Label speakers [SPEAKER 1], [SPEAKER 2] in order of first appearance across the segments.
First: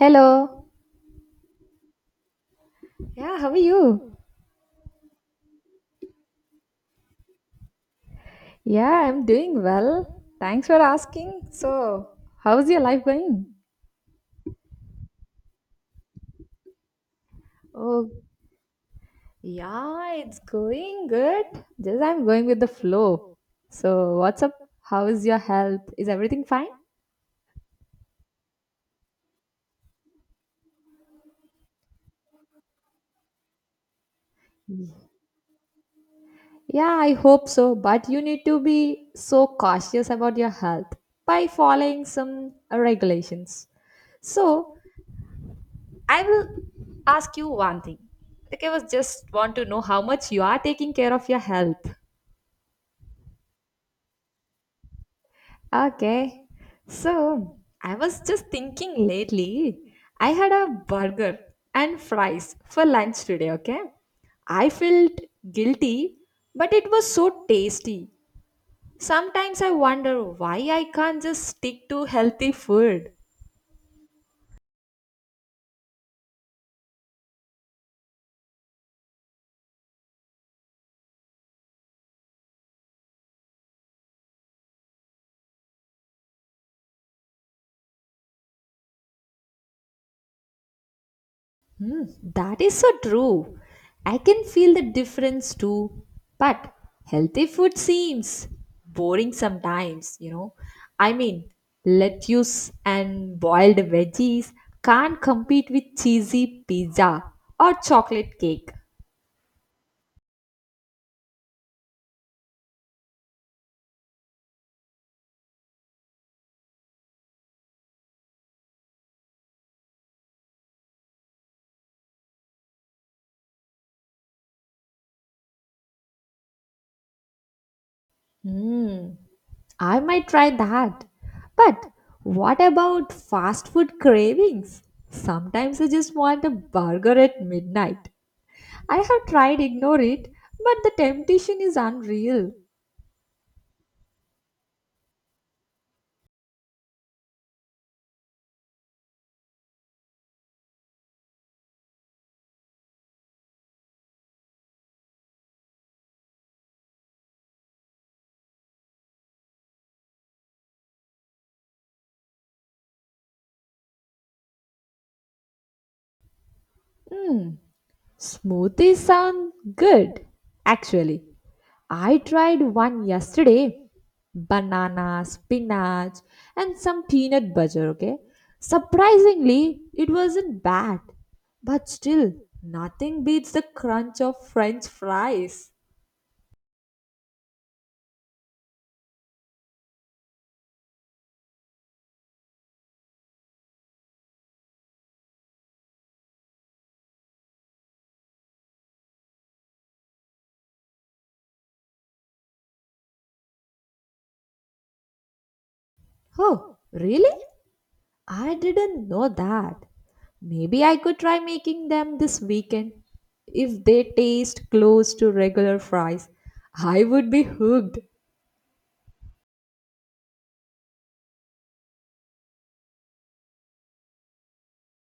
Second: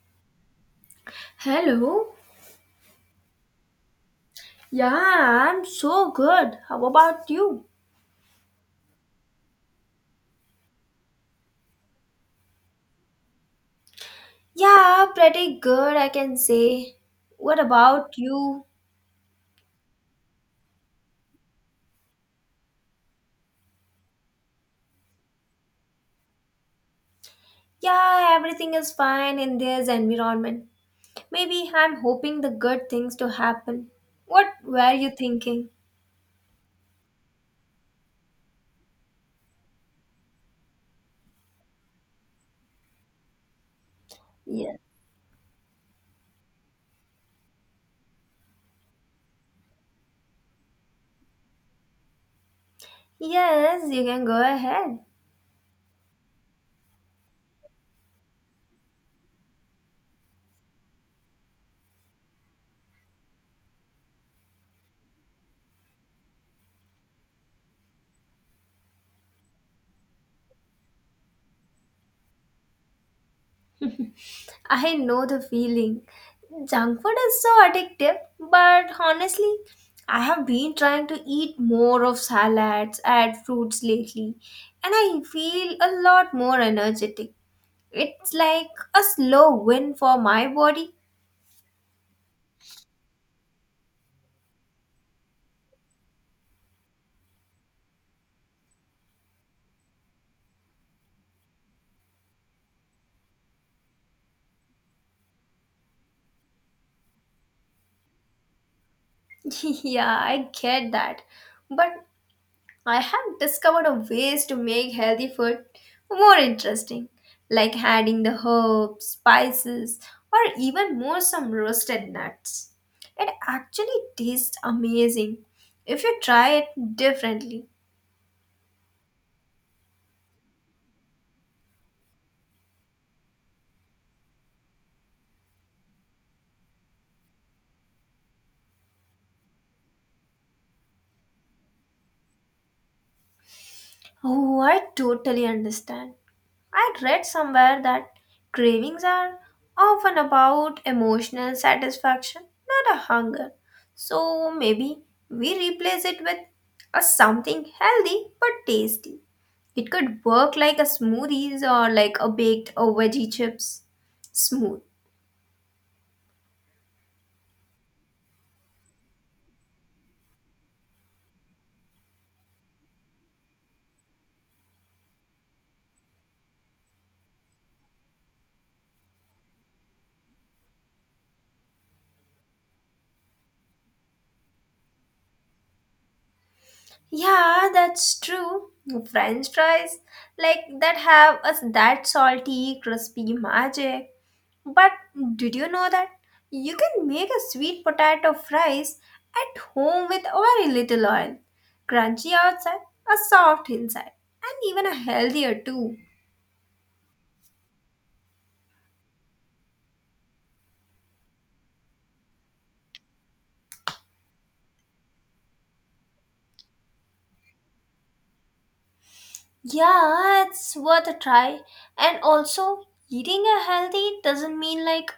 [SPEAKER 1] Hello.
[SPEAKER 2] Hello.
[SPEAKER 1] Yeah, how are you?
[SPEAKER 2] Yeah, I'm so good. How about you?
[SPEAKER 1] Yeah, I'm doing well. Thanks for asking. So, how's your life going?
[SPEAKER 2] Yeah, pretty good, I can say. What
[SPEAKER 1] Oh,
[SPEAKER 2] about you?
[SPEAKER 1] yeah, it's going good. Just I'm going with the flow. So, what's up? How is your health? Is everything fine?
[SPEAKER 2] Yeah, everything is fine in this environment. Maybe I'm hoping the good things to happen. What were you thinking?
[SPEAKER 1] Yeah, I hope so. But you need to be so cautious about your health by following some regulations. So,
[SPEAKER 2] Yeah.
[SPEAKER 1] I will ask you one thing. Like I was just want to know how much you are taking care of your health.
[SPEAKER 2] Yes, you can go ahead.
[SPEAKER 1] Okay. So I was just thinking lately. I had a burger and fries for lunch today, okay? I felt guilty, but it was so tasty. Sometimes I wonder why I can't just stick to healthy food.
[SPEAKER 2] I know the feeling. Junk food is so addictive, but honestly, I have been trying to eat more of salads and fruits lately, and I feel a lot more energetic. It's like a slow win for my body.
[SPEAKER 1] That is so true. I can feel the difference too. But healthy food seems boring sometimes. I mean, lettuce and boiled veggies can't compete with cheesy pizza or chocolate cake.
[SPEAKER 2] Yeah, I get that. But I have discovered a ways to make healthy food more interesting, like adding the herbs, spices, or even more some roasted nuts. It actually tastes amazing if you try it differently.
[SPEAKER 1] Mm, I might try that. But what about fast food cravings? Sometimes I just want a burger at midnight. I have tried ignore it, but the temptation is unreal.
[SPEAKER 2] Oh, I totally understand. I read somewhere that cravings are often about emotional satisfaction, not a hunger. So maybe we replace it with a something healthy but tasty. It could work like a smoothies or like a baked or veggie chips. Smooth.
[SPEAKER 1] Mm, Smoothies sound good. Actually, I tried one yesterday. Banana, spinach, and some peanut butter, okay? Surprisingly, it wasn't bad. But still, nothing beats the crunch of french fries.
[SPEAKER 2] Yeah, that's true. French fries like that have us that salty, crispy magic. But did you know that you can make a sweet potato fries at home with very little oil, crunchy outside, a soft inside, and even a healthier too.
[SPEAKER 1] Oh, really? I didn't know that. Maybe I could try making them this weekend. If they taste close to regular fries, I would be hooked.
[SPEAKER 2] Yeah, it's worth a try. And also, eating a healthy doesn't mean like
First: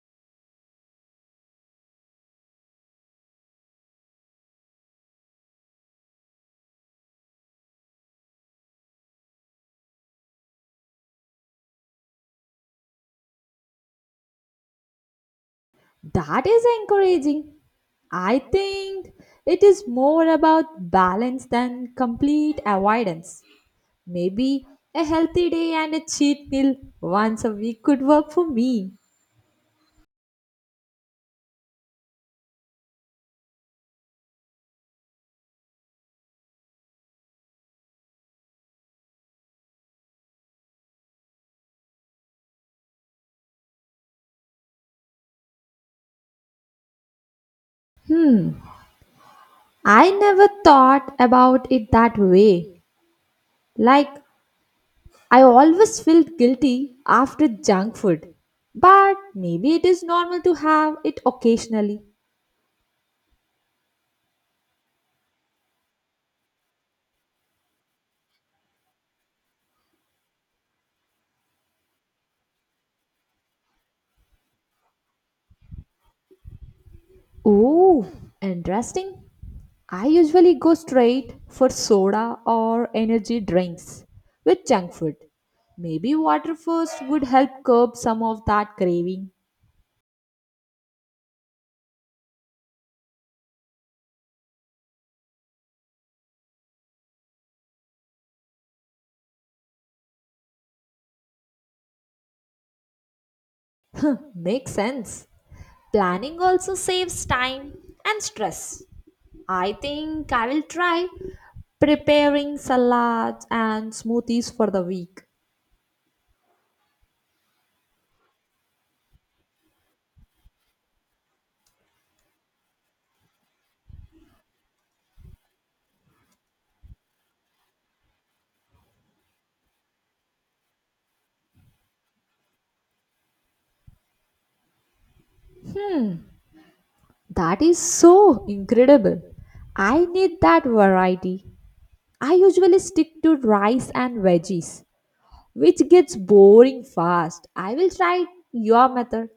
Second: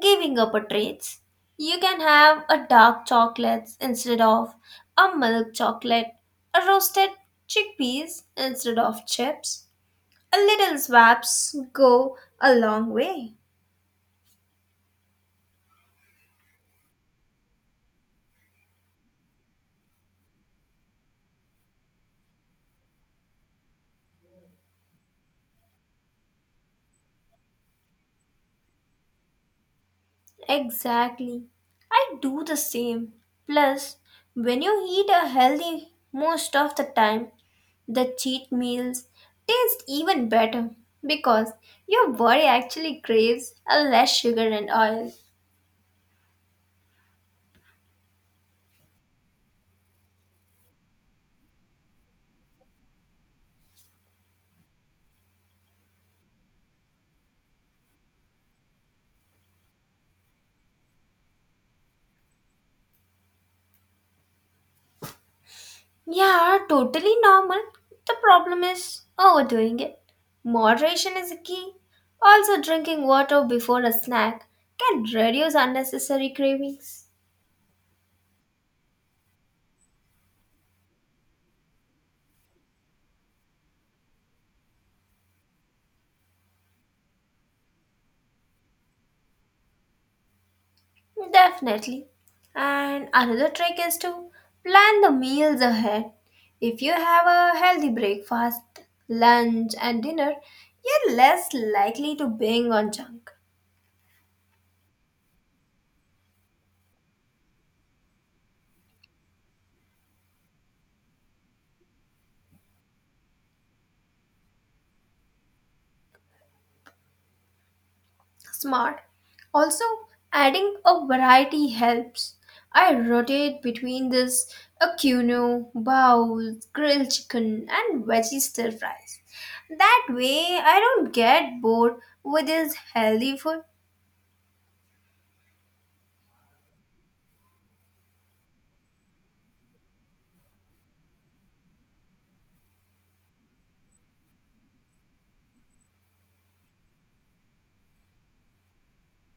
[SPEAKER 2] giving up a treats. You can have a dark chocolate instead of a milk chocolate, a roasted chickpeas instead of chips. A little swaps go a long way.
[SPEAKER 1] That is encouraging. I think it is more about balance than complete avoidance. Maybe a healthy day and a cheat meal once a week could work for me.
[SPEAKER 2] Exactly. I do the same. Plus, when you eat a healthy most of the time, the cheat meals taste even better because your body actually craves a less sugar and oil.
[SPEAKER 1] Hmm, I never thought about it that way. Like I always felt guilty after junk food, but maybe it is normal to have it occasionally.
[SPEAKER 2] Yeah, totally normal. The problem is overdoing it. Moderation is a key. Also, drinking water before a snack can reduce unnecessary cravings.
[SPEAKER 1] Oh, interesting. I usually go straight for soda or energy drinks with junk food. Maybe water first would help curb some of that craving.
[SPEAKER 2] Definitely. And another trick is to plan the meals ahead. If you have a healthy breakfast, lunch, and dinner, you're less likely to binge on junk.
[SPEAKER 1] Makes sense. Planning also saves time and stress. I think I will try preparing salads and smoothies for the week.
[SPEAKER 2] Smart. Also, adding a variety helps. I rotate between this a quinoa, bowls, grilled chicken, and veggie stir fries. That way, I don't get bored with this healthy food.
[SPEAKER 1] That is so incredible. I need that variety. I usually stick to rice and veggies, which gets boring fast. I will try your method.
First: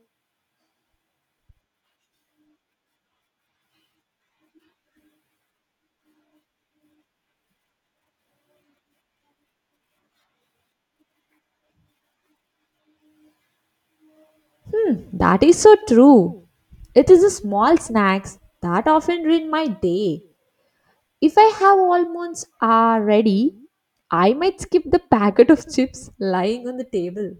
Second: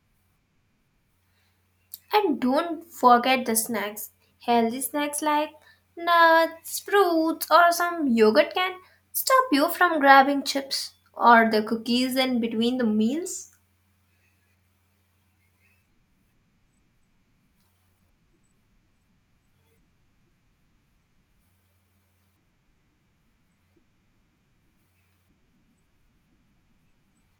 [SPEAKER 2] And don't forget the snacks. Healthy snacks like nuts, fruits, or some yogurt can stop you from grabbing chips or the cookies in between the meals.
[SPEAKER 1] That is so true. It is the small snacks that often ruin my day. If I have almonds already, I might skip the packet of chips lying on the table.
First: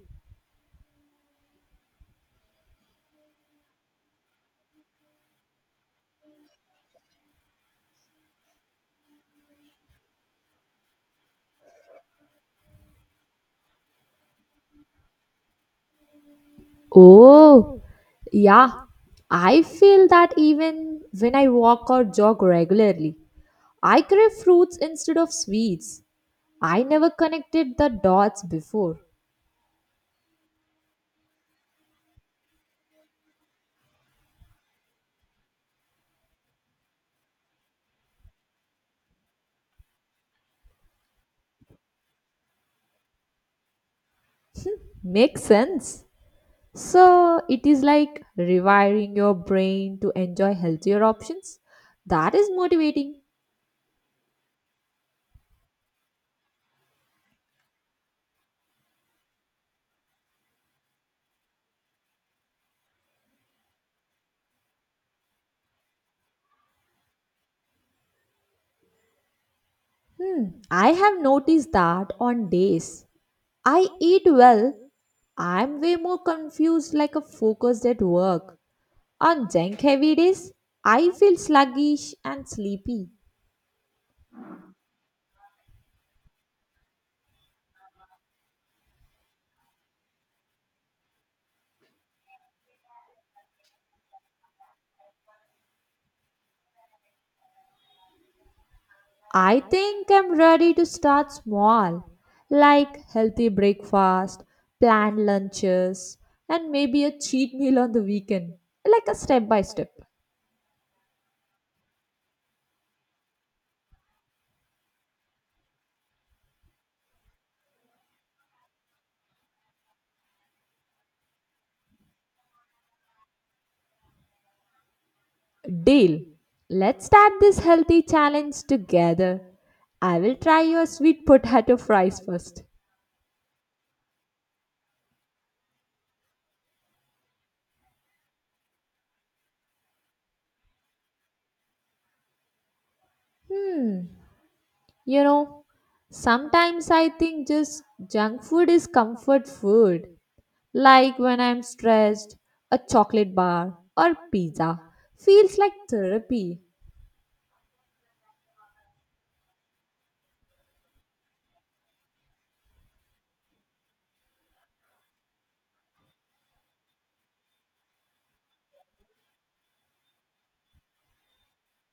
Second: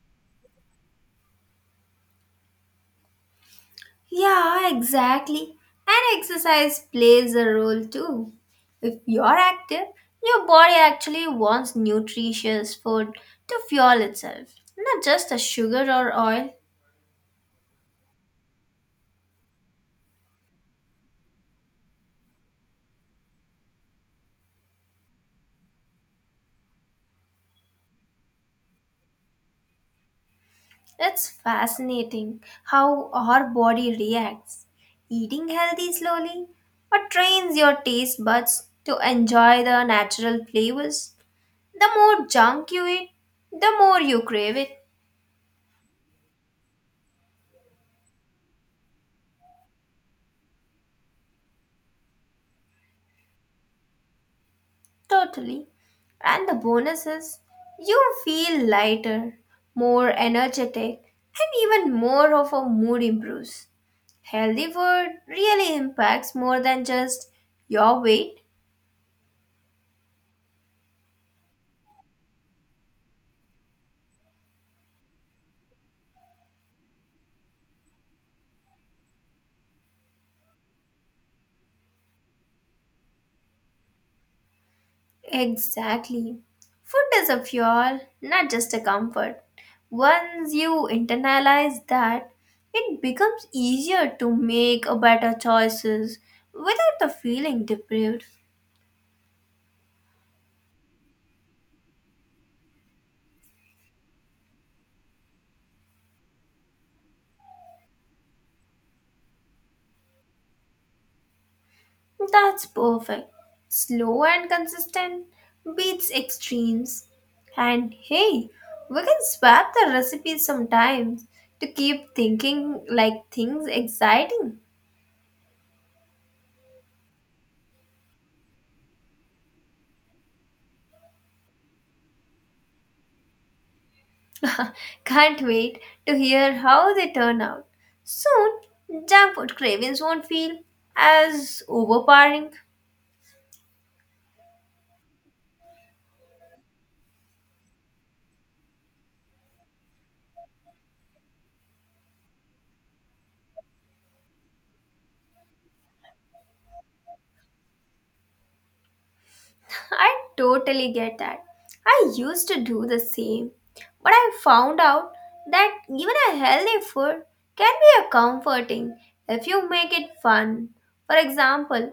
[SPEAKER 2] Yeah, exactly. And exercise plays a role too. If you're active, your body actually wants nutritious food to fuel itself, not just the sugar or oil.
[SPEAKER 1] Oh, yeah. I feel that even when I walk or jog regularly. I crave fruits instead of sweets. I never connected the dots before.
[SPEAKER 2] It's fascinating how our body reacts. Eating healthy slowly or trains your taste buds to enjoy the natural flavors. The more junk you eat, the more you crave it.
[SPEAKER 1] Makes sense. So it is like rewiring your brain to enjoy healthier options. That is motivating.
[SPEAKER 2] Totally. And the bonus is you feel lighter, more energetic, and even more of a mood improves. Healthy food really impacts more than just your weight.
[SPEAKER 1] Hmm. I have noticed that on days I eat well, I'm way more confused like a focused at work. On junk heavy days, I feel sluggish and sleepy.
[SPEAKER 2] Exactly. Food is a fuel, not just a comfort. Once you internalize that, it becomes easier to make a better choices without the feeling deprived.
[SPEAKER 1] I think I'm ready to start small, like healthy breakfast, planned lunches, and maybe a cheat meal on the weekend, like a step by step.
[SPEAKER 2] That's perfect. Slow and consistent beats extremes. And hey, we can swap the recipes sometimes to keep thinking like things exciting.
[SPEAKER 1] Deal. Let's start this healthy challenge together. I will try your sweet potato fries first.
[SPEAKER 2] Can't wait to hear how they turn out. Soon, junk food cravings won't feel as overpowering.
[SPEAKER 1] Hmm, you know, Sometimes I think just junk food is comfort food. Like when I'm stressed, a chocolate bar or pizza feels like therapy.
[SPEAKER 2] I totally get that. I used to do the same, but I found out that even a healthy food can be a comforting if you make it fun. For example,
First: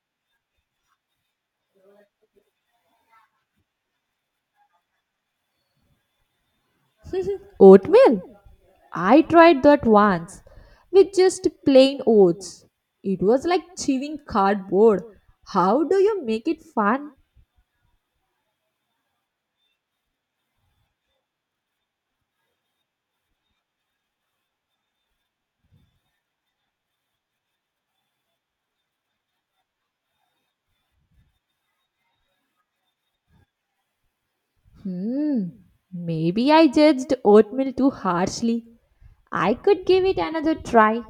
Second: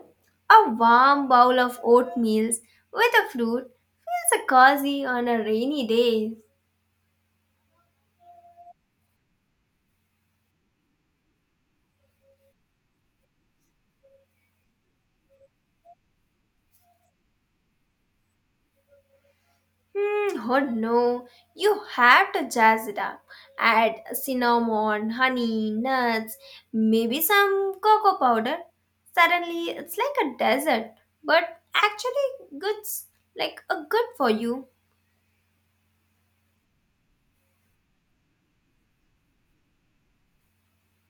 [SPEAKER 2] a warm bowl of oatmeal with a fruit feels a cozy on a rainy day.
[SPEAKER 1] Oatmeal? I tried that once with just plain oats. It was like chewing cardboard. How do you make it fun?
[SPEAKER 2] Hmm, oh no, you have to jazz it up. Add cinnamon, honey, nuts, maybe some cocoa powder. Suddenly, it's like a desert, but actually, good's like a good for you.
[SPEAKER 1] Hmm, Maybe I judged oatmeal too harshly. I could give it another try.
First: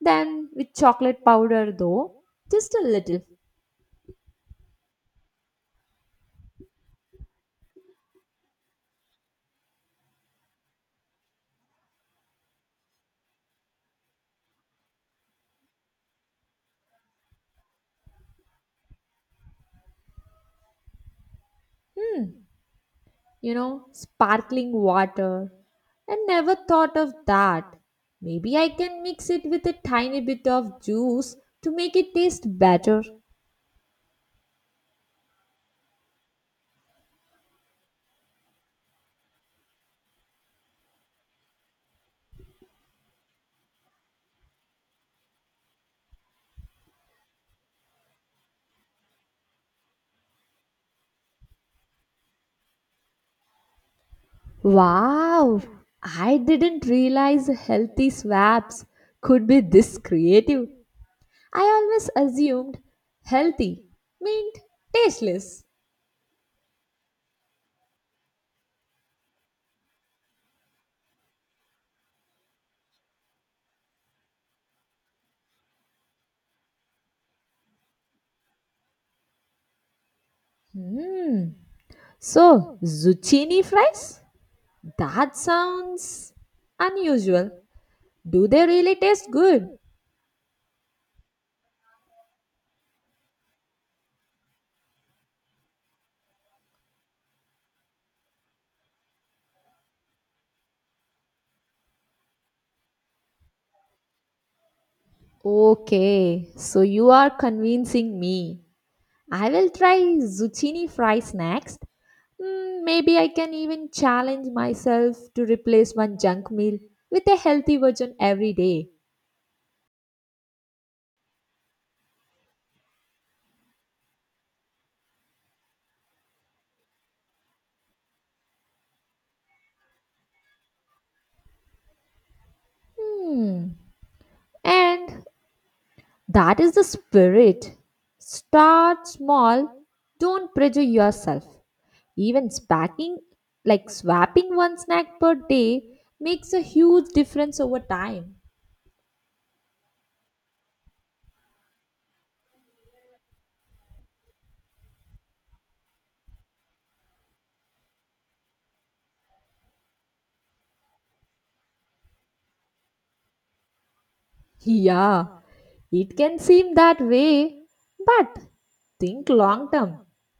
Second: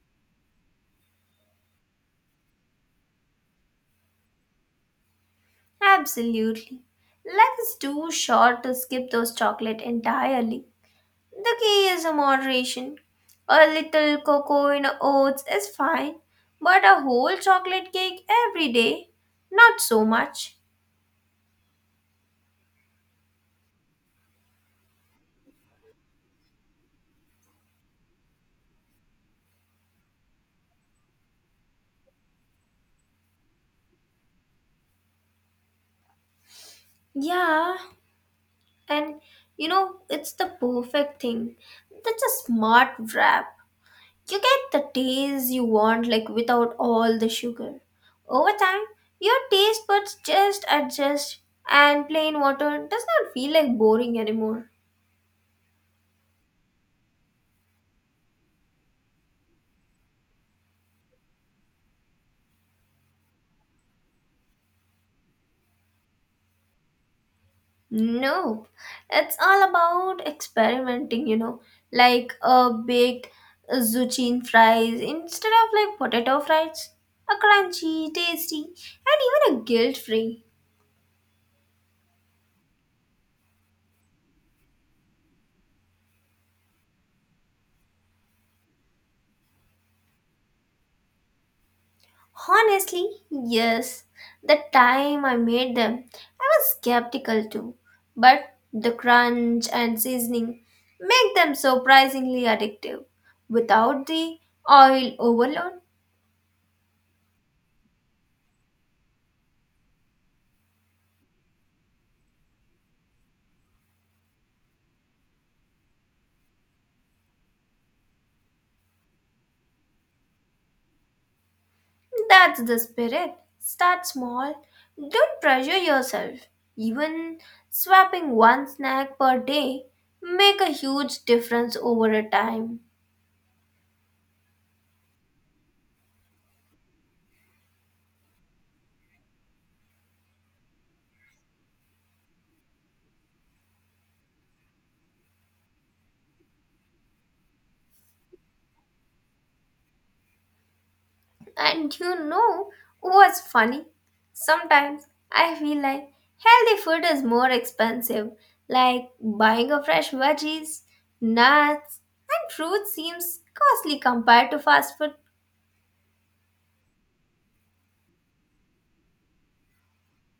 [SPEAKER 1] Then with chocolate powder though, just a little.
[SPEAKER 2] Absolutely. Life is too short to skip those chocolate entirely. The key is a moderation. A little cocoa in oats is fine, but a whole chocolate cake every day, not so much.
[SPEAKER 1] Sparkling water. I never thought of that. Maybe I can mix it with a tiny bit of juice to make it taste better.
[SPEAKER 2] Yeah, and it's the perfect thing. That's a smart wrap. You get the taste you want, like without all the sugar. Over time, your taste buds just adjust, and plain water does not feel like boring anymore.
[SPEAKER 1] Wow! I didn't realize healthy swaps could be this creative. I always assumed healthy meant tasteless.
[SPEAKER 2] Nope, it's all about experimenting, like a baked zucchini fries instead of like potato fries, a crunchy, tasty, and even a guilt free.
[SPEAKER 1] Hmm. So, zucchini fries? That sounds unusual. Do they really taste good?
[SPEAKER 2] Honestly, yes. The time I made them, I was skeptical too. But the crunch and seasoning make them surprisingly addictive. Without the oil overload,
[SPEAKER 1] Okay, so you are convincing me. I will try zucchini fries next. Maybe I can even challenge myself to replace one junk meal with a healthy version every day.
[SPEAKER 2] that's the spirit. Start small, don't pressure yourself. Even swapping one snack per day make a huge difference over a time.
[SPEAKER 1] Hmm. And that is the spirit. Start small, don't pressure yourself. Even spacking, like swapping one snack per day, makes a huge difference over time.
[SPEAKER 2] And you know what's funny? Sometimes I feel like healthy food is more expensive, like buying a fresh veggies, nuts, and fruit seems costly compared to fast food.
[SPEAKER 1] Yeah, it can seem that way, but think long term.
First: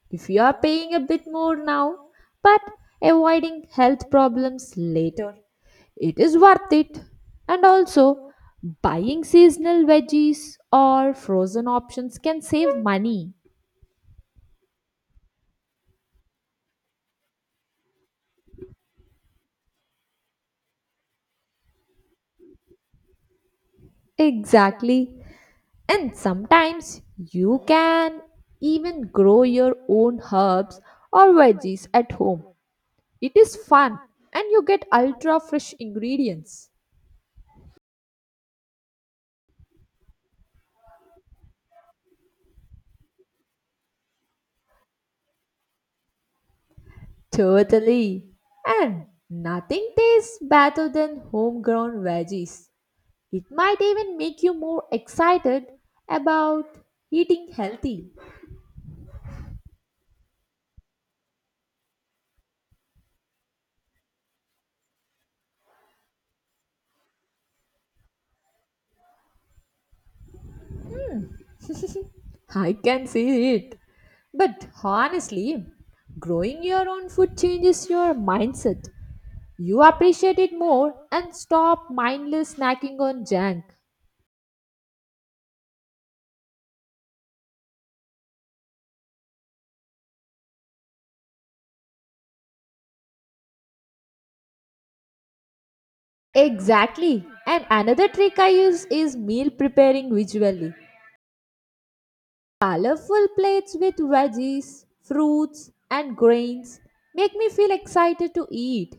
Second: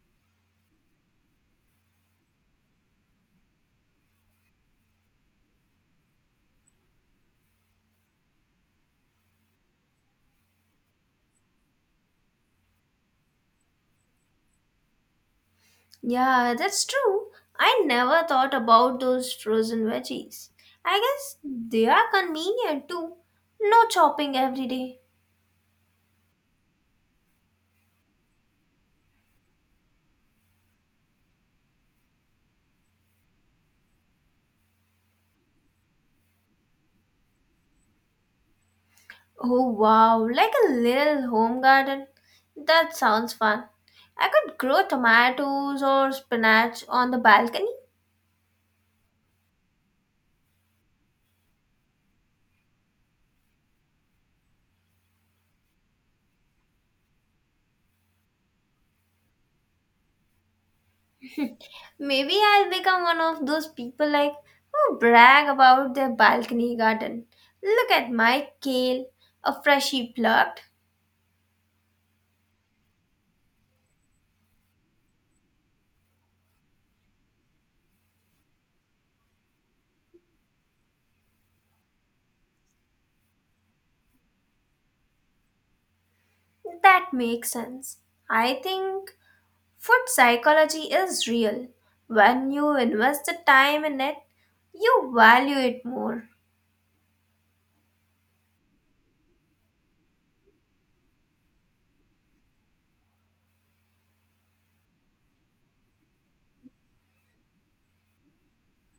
[SPEAKER 1] If you are paying a bit more now, but avoiding health problems later, it is worth it. And also, buying seasonal veggies or frozen options can save money.
[SPEAKER 2] Yeah, that's true. I never thought about those frozen veggies. I guess they are convenient too. No chopping every day.
[SPEAKER 1] Exactly. And sometimes you can even grow your own herbs or veggies at home. It is fun and you get ultra fresh ingredients.
[SPEAKER 2] Oh wow, like a little home garden. That sounds fun. I could grow tomatoes or spinach on the balcony.
[SPEAKER 1] Totally. And nothing tastes better than homegrown veggies. It might even make you more excited about eating healthy.
[SPEAKER 2] Maybe I'll become one of those people like who brag about their balcony garden. Look at my kale, a freshly plucked.
[SPEAKER 1] I can see it. But honestly, growing your own food changes your mindset. You appreciate it more and stop mindless snacking on junk.
[SPEAKER 2] That makes sense. I think food psychology is real. When you invest the time in it, you value it more.
[SPEAKER 1] Exactly. And another trick I use is meal preparing visually. Colorful plates with veggies, fruits, and grains make me feel excited to eat.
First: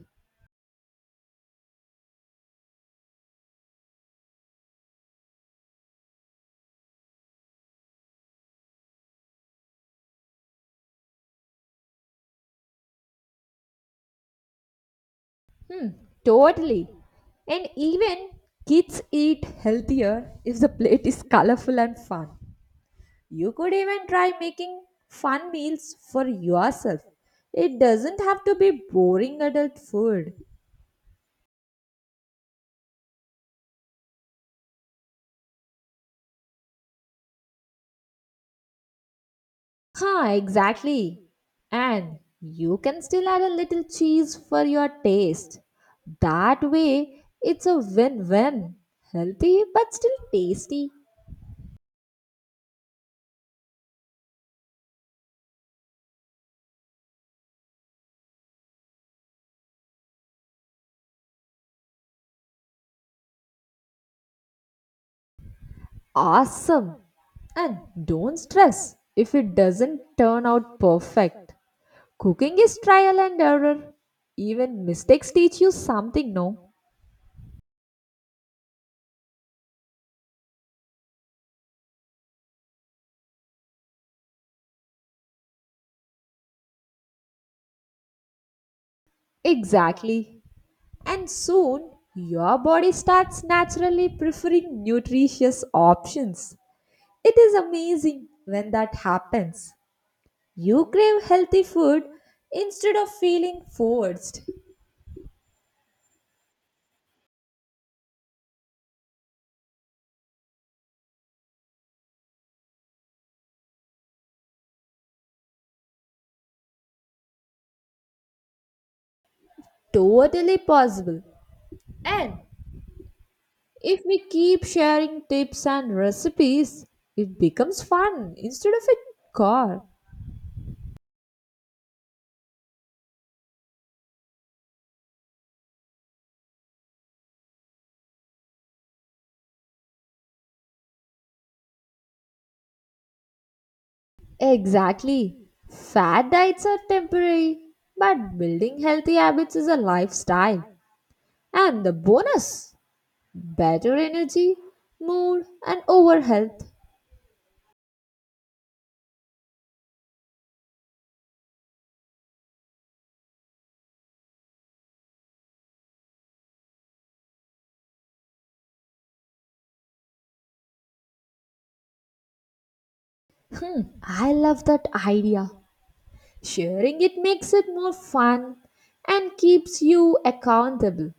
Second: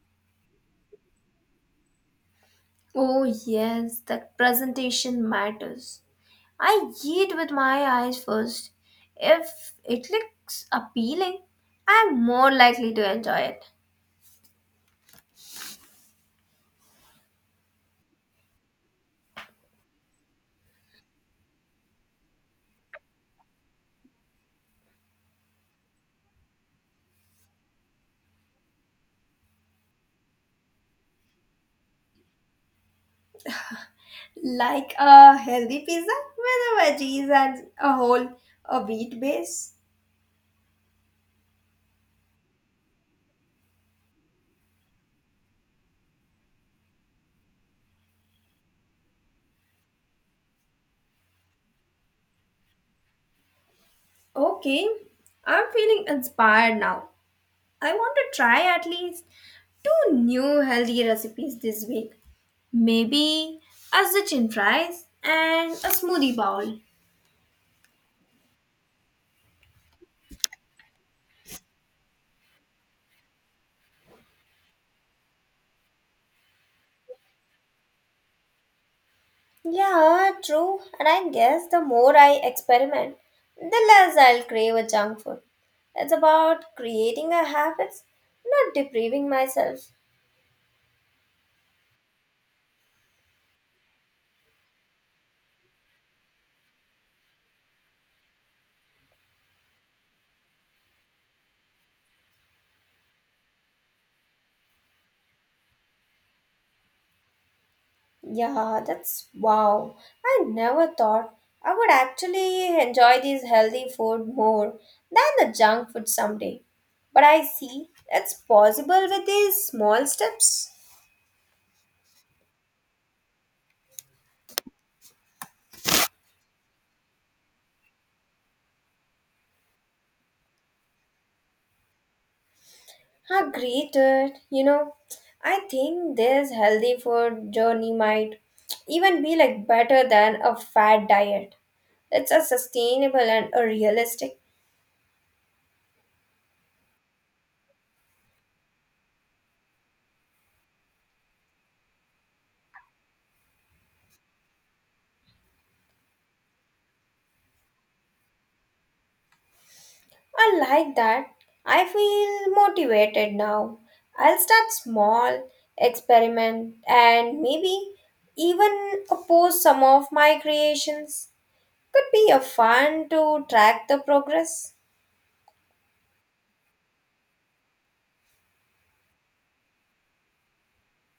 [SPEAKER 2] Oh, yes, that presentation matters. I eat with my eyes first. If it looks appealing, I'm more likely to enjoy it.
[SPEAKER 1] Hmm, Totally. And even kids eat healthier if the plate is colorful and fun. You could even try making fun meals for yourself. It doesn't have to be boring adult food.
[SPEAKER 2] Like a healthy pizza with a veggies and a whole a wheat base.
[SPEAKER 1] Huh, exactly. And you can still add a little cheese for your taste. That way, it's a win win. Healthy but still tasty.
[SPEAKER 2] Okay, I'm feeling inspired now. I want to try at least two new healthy recipes this week. Maybe a ziti fries and a smoothie bowl.
[SPEAKER 1] Awesome. And don't stress if it doesn't turn out perfect. Cooking is trial and error. Even mistakes teach you something, no?
[SPEAKER 2] Yeah, true. And I guess the more I experiment, the less I'll crave a junk food. It's about creating a habits, not depriving myself.
[SPEAKER 1] Exactly. And soon, your body starts naturally preferring nutritious options. It is amazing when that happens. You crave healthy food instead of feeling forced.
[SPEAKER 2] Yeah, that's wow. I never thought I would actually enjoy these healthy food more than the junk food someday. But I see it's possible with these small
[SPEAKER 1] Totally
[SPEAKER 2] steps.
[SPEAKER 1] possible. And if we keep sharing tips and recipes, it becomes fun instead of a chore.
[SPEAKER 2] Agreed. You know, I think this healthy food journey might even be like better than a fat diet. It's a sustainable and a realistic.
[SPEAKER 1] Exactly. Fat diets are temporary, but building healthy habits is a lifestyle. And the bonus better energy, mood, and overall health.
[SPEAKER 2] I like that. I feel motivated now. I'll start small, experiment, and maybe even post some of my creations. Could be a fun to track the
[SPEAKER 1] I love
[SPEAKER 2] progress.
[SPEAKER 1] that idea. Sharing it makes it more fun and keeps you accountable.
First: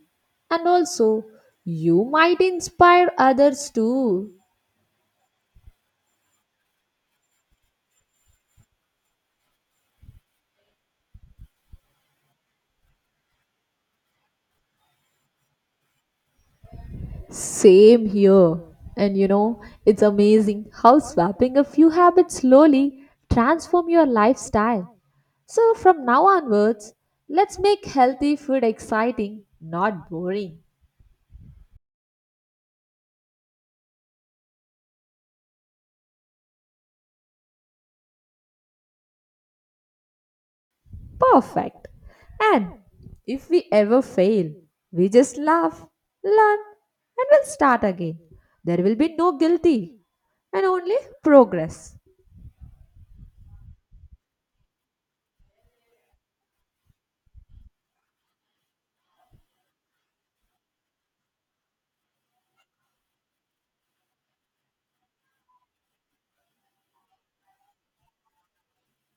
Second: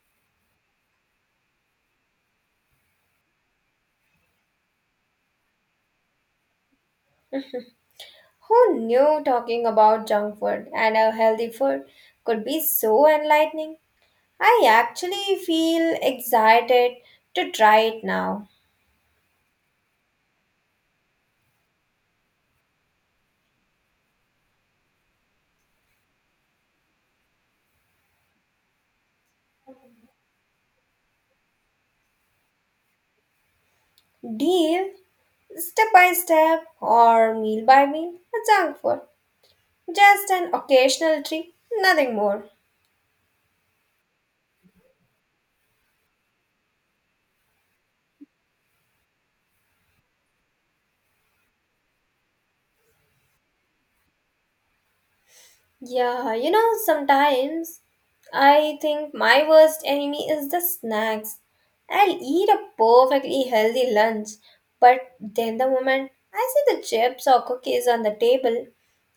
[SPEAKER 1] And also, you might inspire others too.
[SPEAKER 2] Who knew talking about junk food and a healthy food could be so enlightening? I actually feel excited to try it
[SPEAKER 1] Same
[SPEAKER 2] now.
[SPEAKER 1] here. And it's amazing how swapping a few habits slowly transform your lifestyle. So from now onwards, let's make healthy food exciting, not boring.
[SPEAKER 2] Deal step by step or meal by meal, junk food. Just an occasional treat,
[SPEAKER 1] Perfect.
[SPEAKER 2] nothing more.
[SPEAKER 1] And if we ever fail, we just laugh, learn, and we'll start again. There will be no guilty and only progress.
[SPEAKER 2] Yeah, sometimes I think my worst enemy is the snacks. I'll eat a perfectly healthy lunch, but then the moment I see the chips or cookies on the table,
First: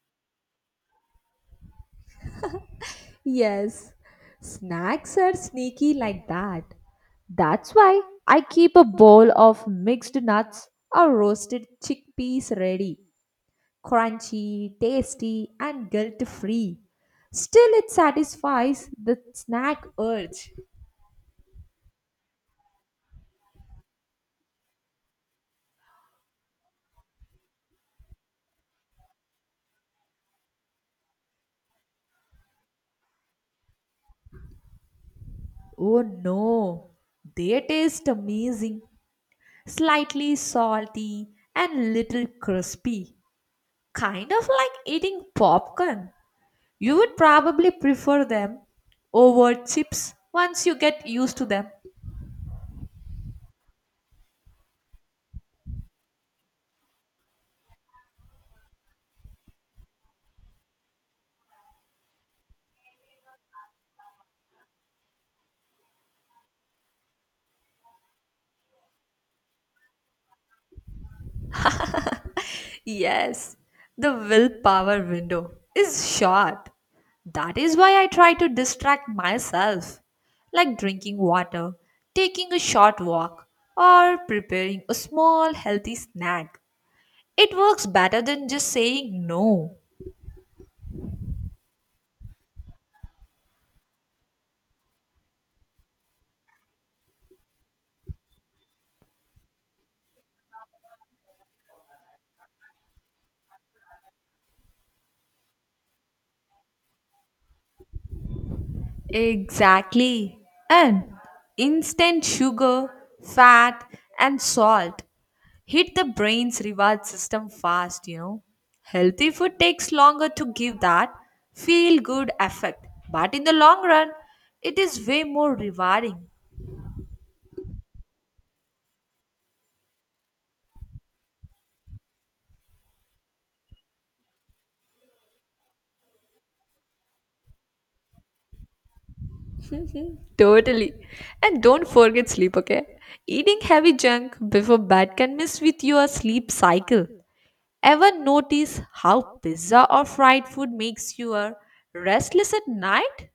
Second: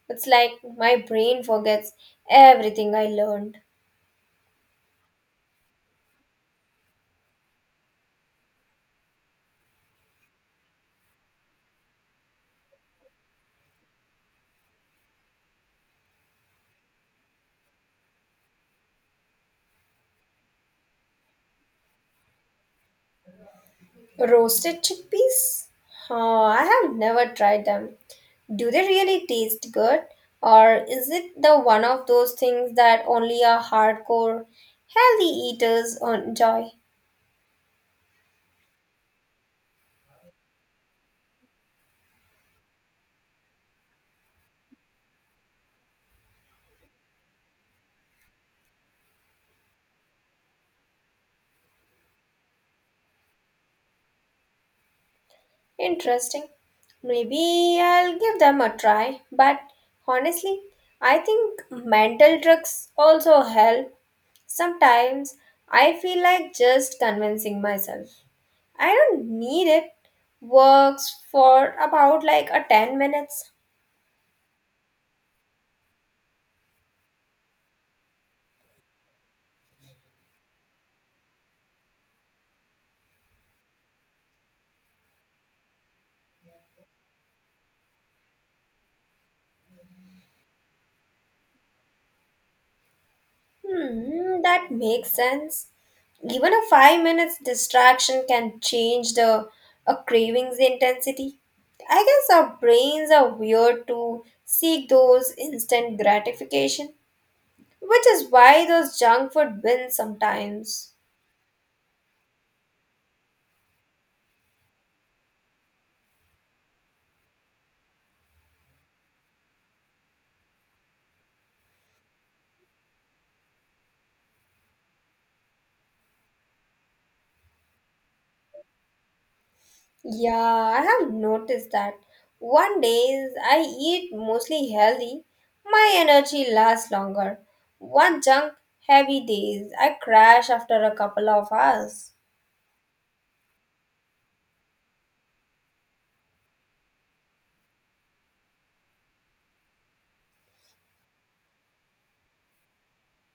[SPEAKER 2] it's like my brain forgets everything I learned.
[SPEAKER 1] Yes, snacks are sneaky like that. That's why I keep a bowl of mixed nuts or roasted chickpeas ready. Crunchy, tasty, and guilt free. Still, it satisfies the snack urge.
[SPEAKER 2] Roasted chickpeas? Oh, I have never tried them. Do they really taste good? Or is it the one of those things that only a hardcore healthy eaters
[SPEAKER 1] Oh
[SPEAKER 2] enjoy?
[SPEAKER 1] no, they taste amazing. Slightly salty and little crispy. Kind of like eating popcorn. You would probably prefer them over chips once you get used to them.
[SPEAKER 2] Interesting. Maybe I'll give them a try. But honestly, I think mental tricks also help. Sometimes I feel like just convincing myself. I don't need it. Works for about like a 10 minutes.
[SPEAKER 1] Yes, the willpower window is short. That is why I try to distract myself, like drinking water, taking a short walk, or preparing a small healthy snack. It works better than just saying no.
[SPEAKER 2] Hmm, that makes sense. Even a 5 minutes distraction can change the a craving's intensity. I guess our brains are weird to seek those instant gratification, which is why those junk food wins
[SPEAKER 1] Exactly.
[SPEAKER 2] sometimes.
[SPEAKER 1] And instant sugar, fat, and salt hit the brain's reward system fast. Healthy food takes longer to give that feel good effect, but in the long run, it is way more rewarding.
[SPEAKER 2] Yeah, I have noticed that. One days I eat mostly healthy, my energy lasts longer. One junk heavy days I crash after
[SPEAKER 1] Totally.
[SPEAKER 2] a couple of
[SPEAKER 1] And don't
[SPEAKER 2] hours.
[SPEAKER 1] forget sleep, okay? Eating heavy junk before bed can mess with your sleep cycle. Ever notice how pizza or fried food makes you restless at night?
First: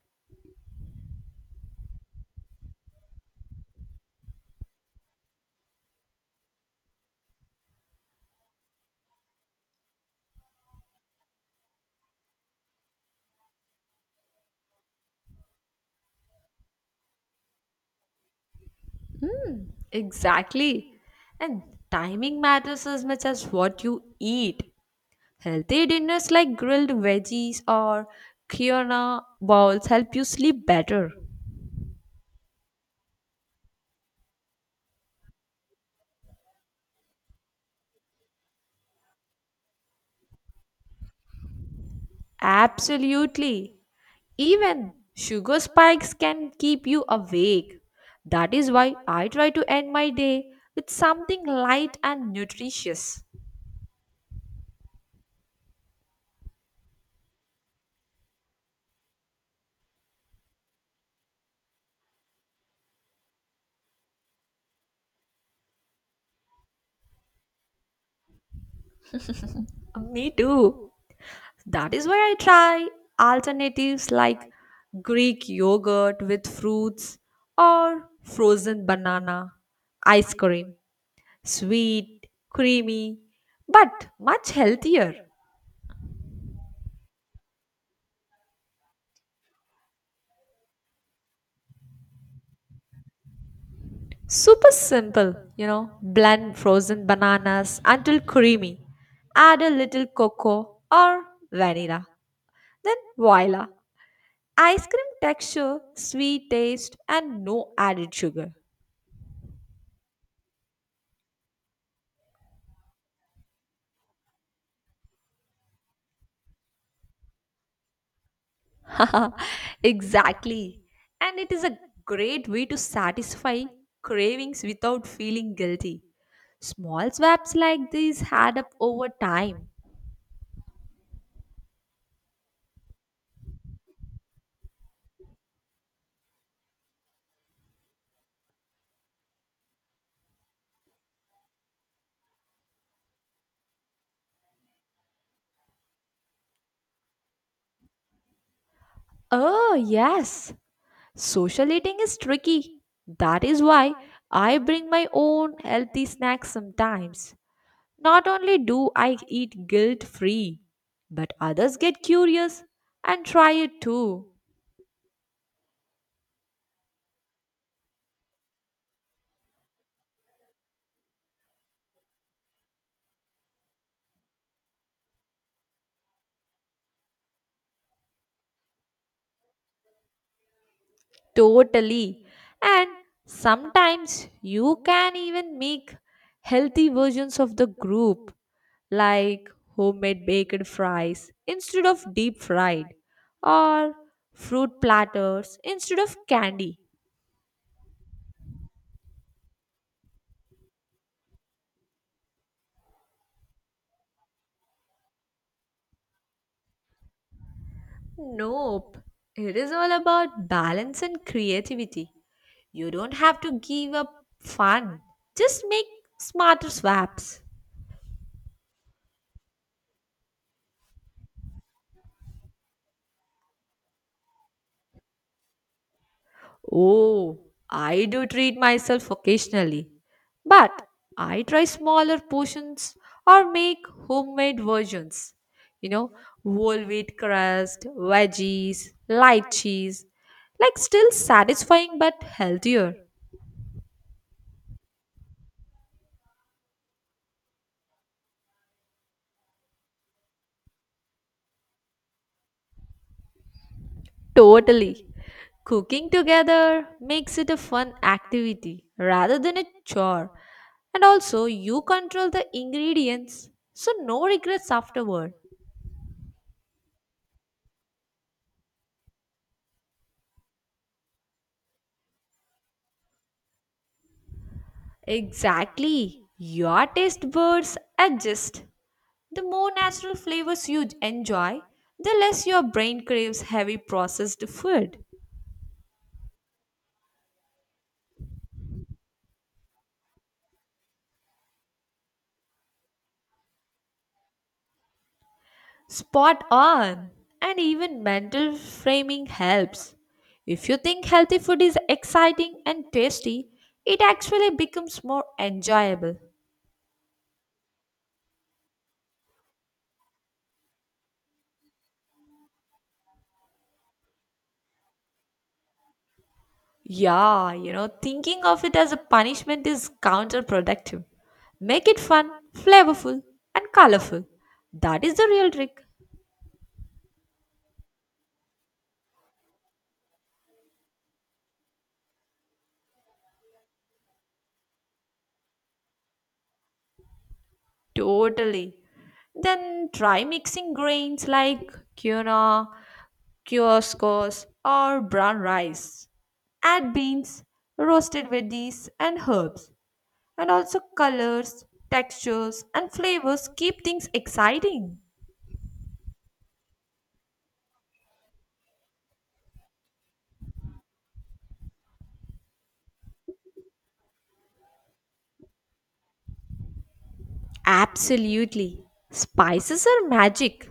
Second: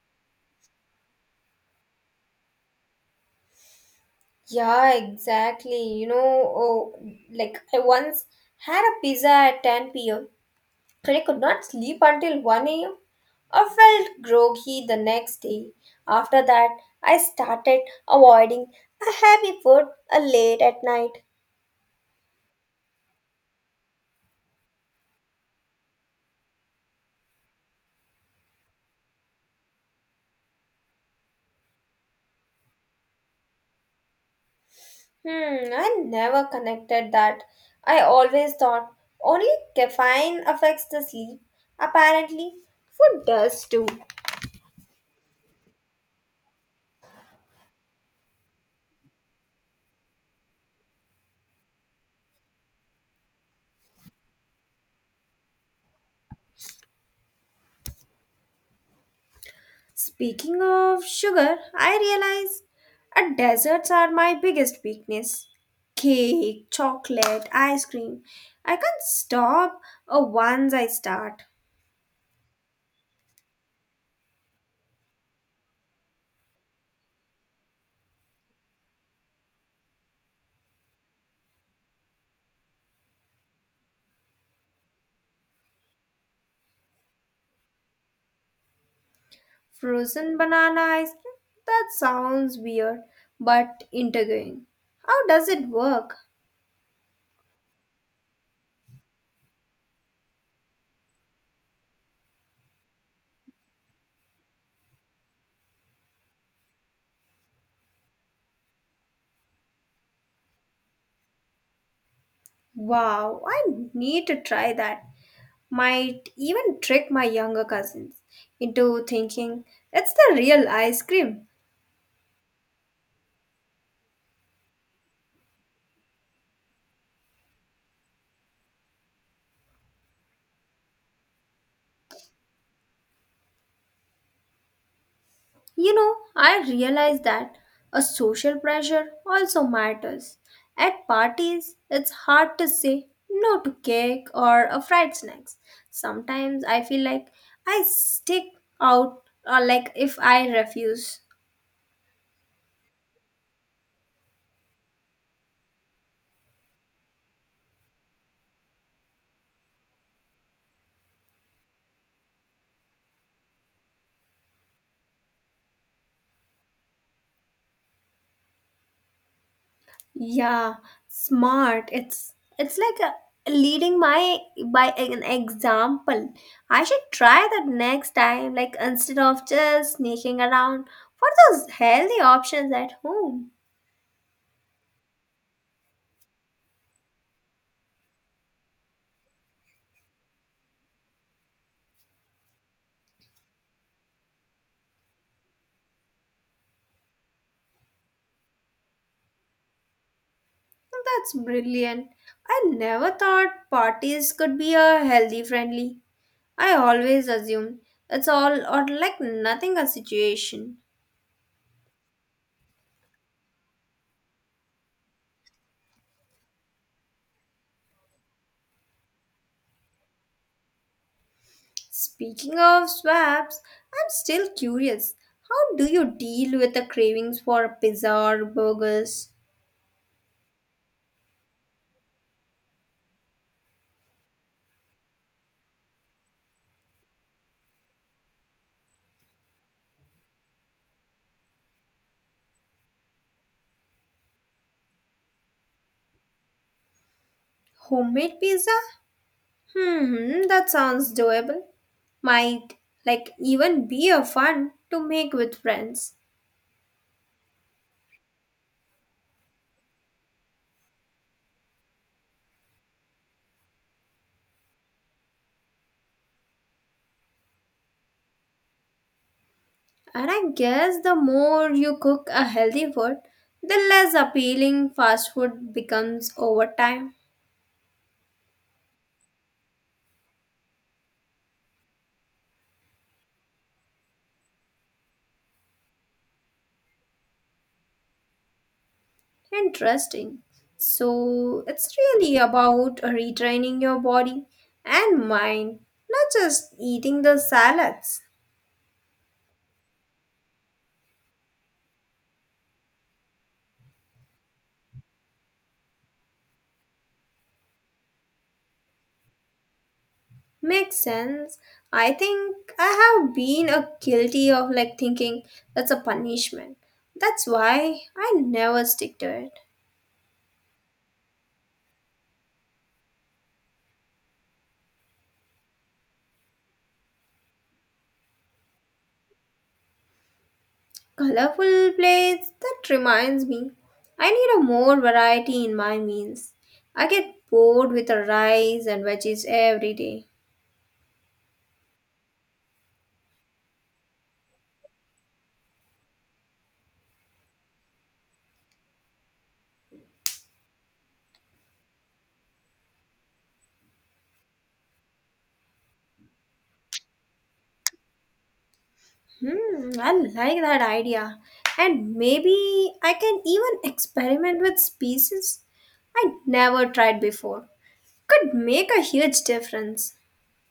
[SPEAKER 2] Yeah, exactly. Oh, like I once had a pizza at 10 p.m. and I could not sleep until 1 a.m. I felt groggy the next day. After that, I started avoiding a heavy food late at
[SPEAKER 1] Exactly.
[SPEAKER 2] night.
[SPEAKER 1] And timing matters as much as what you eat. Healthy dinners like grilled veggies or quinoa bowls help you sleep better.
[SPEAKER 2] Hmm, I never connected that. I always thought only caffeine affects the sleep. Apparently, food does
[SPEAKER 1] Absolutely.
[SPEAKER 2] too.
[SPEAKER 1] Even sugar spikes can keep you awake. That is why I try to end my day with something light and nutritious.
[SPEAKER 2] Speaking of sugar, I realize desserts are my biggest weakness. Cake, chocolate, ice cream. I can't stop
[SPEAKER 1] Me
[SPEAKER 2] once I
[SPEAKER 1] too.
[SPEAKER 2] start.
[SPEAKER 1] That is why I try alternatives like Greek yogurt with fruits or frozen banana ice cream. Sweet, creamy, but much healthier.
[SPEAKER 2] Frozen banana ice cream? That sounds weird, but intriguing.
[SPEAKER 1] Super
[SPEAKER 2] How
[SPEAKER 1] simple,
[SPEAKER 2] does
[SPEAKER 1] you
[SPEAKER 2] it
[SPEAKER 1] know.
[SPEAKER 2] work?
[SPEAKER 1] Blend frozen bananas until creamy. Add a little cocoa or vanilla. Then voila. Ice cream texture, sweet taste, and no added sugar.
[SPEAKER 2] Wow, I need to try that. Might even trick my younger cousins into thinking it's the real
[SPEAKER 1] Exactly.
[SPEAKER 2] ice
[SPEAKER 1] And
[SPEAKER 2] cream.
[SPEAKER 1] it is a great way to satisfy cravings without feeling guilty. Small swaps like these add up over time.
[SPEAKER 2] I realize that a social pressure also matters. At parties, it's hard to say no to cake or a fried snacks. Sometimes I feel like I stick out or
[SPEAKER 1] Oh,
[SPEAKER 2] like if I
[SPEAKER 1] yes.
[SPEAKER 2] refuse.
[SPEAKER 1] Social eating is tricky. That is why I bring my own healthy snacks sometimes. Not only do I eat guilt free, but others get curious and try it too.
[SPEAKER 2] Yeah, smart. It's like a leading my by an example. I should try that next time like instead of just sneaking around for those healthy
[SPEAKER 1] Totally.
[SPEAKER 2] options
[SPEAKER 1] And
[SPEAKER 2] at home.
[SPEAKER 1] sometimes you can even make healthy versions of the group, like homemade baked fries instead of deep fried, or fruit platters instead of candy.
[SPEAKER 2] That's brilliant. I never thought parties could be a healthy friendly. I always assumed it's all or
[SPEAKER 1] Nope.
[SPEAKER 2] like
[SPEAKER 1] It is
[SPEAKER 2] nothing a
[SPEAKER 1] all about
[SPEAKER 2] situation.
[SPEAKER 1] balance and creativity. You don't have to give up fun, just make smarter swaps.
[SPEAKER 2] Speaking of swaps, I'm still curious. How do you deal with the
[SPEAKER 1] Oh,
[SPEAKER 2] cravings for
[SPEAKER 1] I
[SPEAKER 2] pizza
[SPEAKER 1] do
[SPEAKER 2] or
[SPEAKER 1] treat myself
[SPEAKER 2] burgers?
[SPEAKER 1] occasionally, but I try smaller portions or make homemade versions. You know, Whole wheat crust, veggies, light cheese. Like, still satisfying but healthier.
[SPEAKER 2] Homemade pizza? Hmm, that sounds doable. Might like even be a fun
[SPEAKER 1] Totally.
[SPEAKER 2] to make with
[SPEAKER 1] Cooking
[SPEAKER 2] friends.
[SPEAKER 1] together makes it a fun activity rather than a chore. And also, you control the ingredients, so no regrets afterward.
[SPEAKER 2] And I guess the more you cook a healthy food, the less appealing fast food
[SPEAKER 1] Exactly.
[SPEAKER 2] becomes over
[SPEAKER 1] Your
[SPEAKER 2] time.
[SPEAKER 1] taste buds adjust. The more natural flavors you enjoy, the less your brain craves heavy processed food.
[SPEAKER 2] Interesting. So it's really about retraining your body and mind, not
[SPEAKER 1] Spot
[SPEAKER 2] just
[SPEAKER 1] on.
[SPEAKER 2] eating the
[SPEAKER 1] And even
[SPEAKER 2] salads.
[SPEAKER 1] mental framing helps. If you think healthy food is exciting and tasty, it actually becomes more enjoyable.
[SPEAKER 2] Makes sense. I think I have been a guilty of like thinking that's a punishment. That's
[SPEAKER 1] Yeah,
[SPEAKER 2] why I
[SPEAKER 1] thinking of it
[SPEAKER 2] never
[SPEAKER 1] as a
[SPEAKER 2] stick to it.
[SPEAKER 1] punishment is counterproductive. Make it fun, flavorful, and colorful. That is the real trick.
[SPEAKER 2] Colorful plates? That reminds me. I need a more variety in my meals. I get bored with the
[SPEAKER 1] Totally.
[SPEAKER 2] rice and veggies
[SPEAKER 1] Then
[SPEAKER 2] every
[SPEAKER 1] try
[SPEAKER 2] day.
[SPEAKER 1] mixing grains like quinoa, kioscos, or brown rice. Add beans, roasted veggies, and herbs. And also colors, textures, and flavors keep things exciting.
[SPEAKER 2] Hmm, I like that idea. And maybe I can even experiment with species I never tried before. Could
[SPEAKER 1] Absolutely.
[SPEAKER 2] make a huge
[SPEAKER 1] Spices are
[SPEAKER 2] difference.
[SPEAKER 1] magic.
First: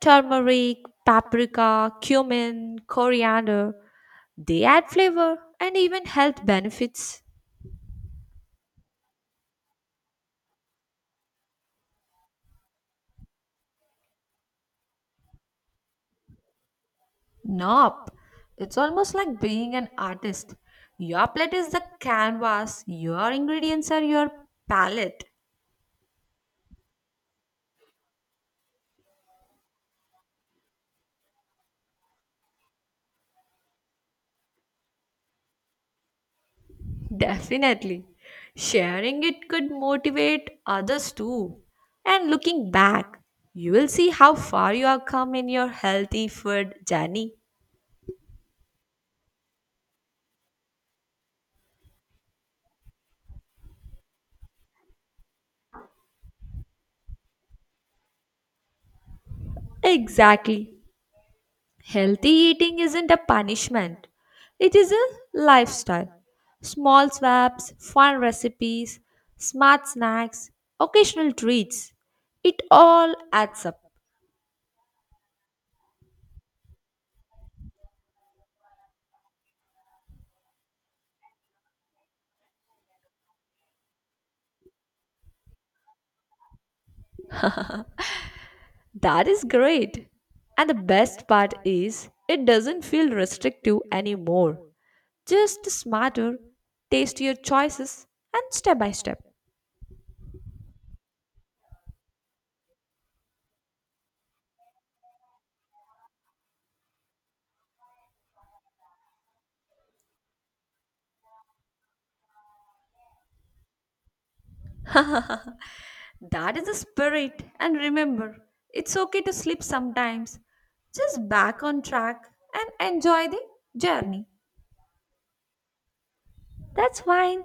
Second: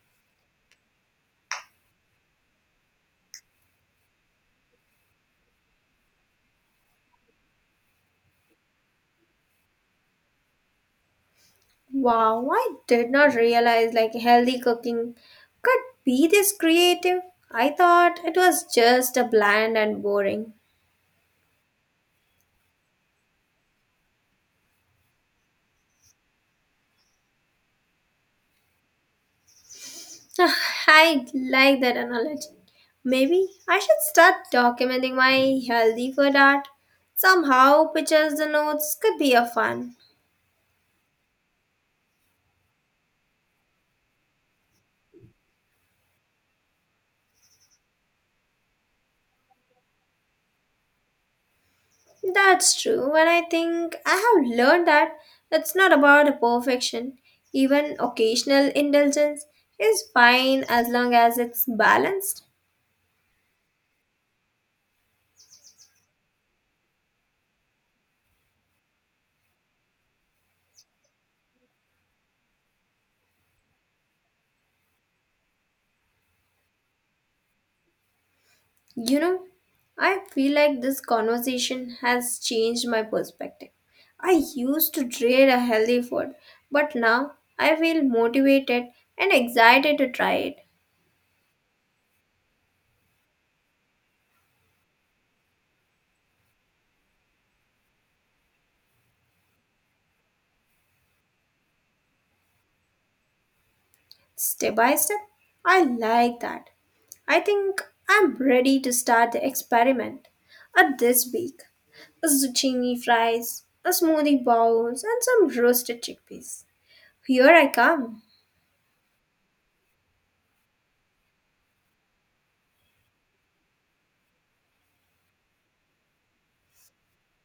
[SPEAKER 1] Turmeric, paprika, cumin, coriander. They add flavor and even health benefits.
[SPEAKER 2] Wow, I did not realize like healthy cooking could be this creative. I
[SPEAKER 1] Nope.
[SPEAKER 2] thought it was
[SPEAKER 1] It's almost
[SPEAKER 2] just a
[SPEAKER 1] like being
[SPEAKER 2] bland
[SPEAKER 1] an
[SPEAKER 2] and
[SPEAKER 1] artist.
[SPEAKER 2] boring.
[SPEAKER 1] Your plate is the canvas, your ingredients are your palette.
[SPEAKER 2] Ah, I like that analogy. Maybe I should start documenting my healthy food art. Somehow,
[SPEAKER 1] Definitely.
[SPEAKER 2] pictures and notes could
[SPEAKER 1] Sharing
[SPEAKER 2] be a
[SPEAKER 1] it could
[SPEAKER 2] fun.
[SPEAKER 1] motivate others too. And looking back, you will see how far you have come in your healthy food journey.
[SPEAKER 2] That's true, and I think I have learned that it's not about a perfection. Even occasional indulgence is fine
[SPEAKER 1] Exactly.
[SPEAKER 2] as long as it's
[SPEAKER 1] Healthy
[SPEAKER 2] balanced.
[SPEAKER 1] eating isn't a punishment, it is a lifestyle. Small swaps, fun recipes, smart snacks, occasional treats. It all adds up.
[SPEAKER 2] You know, I feel like this conversation has changed my perspective. I used to dread a healthy food, but now I feel motivated
[SPEAKER 1] That
[SPEAKER 2] and
[SPEAKER 1] is
[SPEAKER 2] excited
[SPEAKER 1] great.
[SPEAKER 2] to try it.
[SPEAKER 1] And the best part is, it doesn't feel restrictive anymore. Just smarter, tastier choices, and step by step.
[SPEAKER 2] Step by step, I like that. I think I'm ready to start the experiment. At this week, a zucchini fries, a smoothie bowls, and some roasted
[SPEAKER 1] That
[SPEAKER 2] chickpeas.
[SPEAKER 1] is the spirit.
[SPEAKER 2] Here I
[SPEAKER 1] And
[SPEAKER 2] come.
[SPEAKER 1] remember, it's okay to slip sometimes. Just back on track and enjoy the journey. That's fine.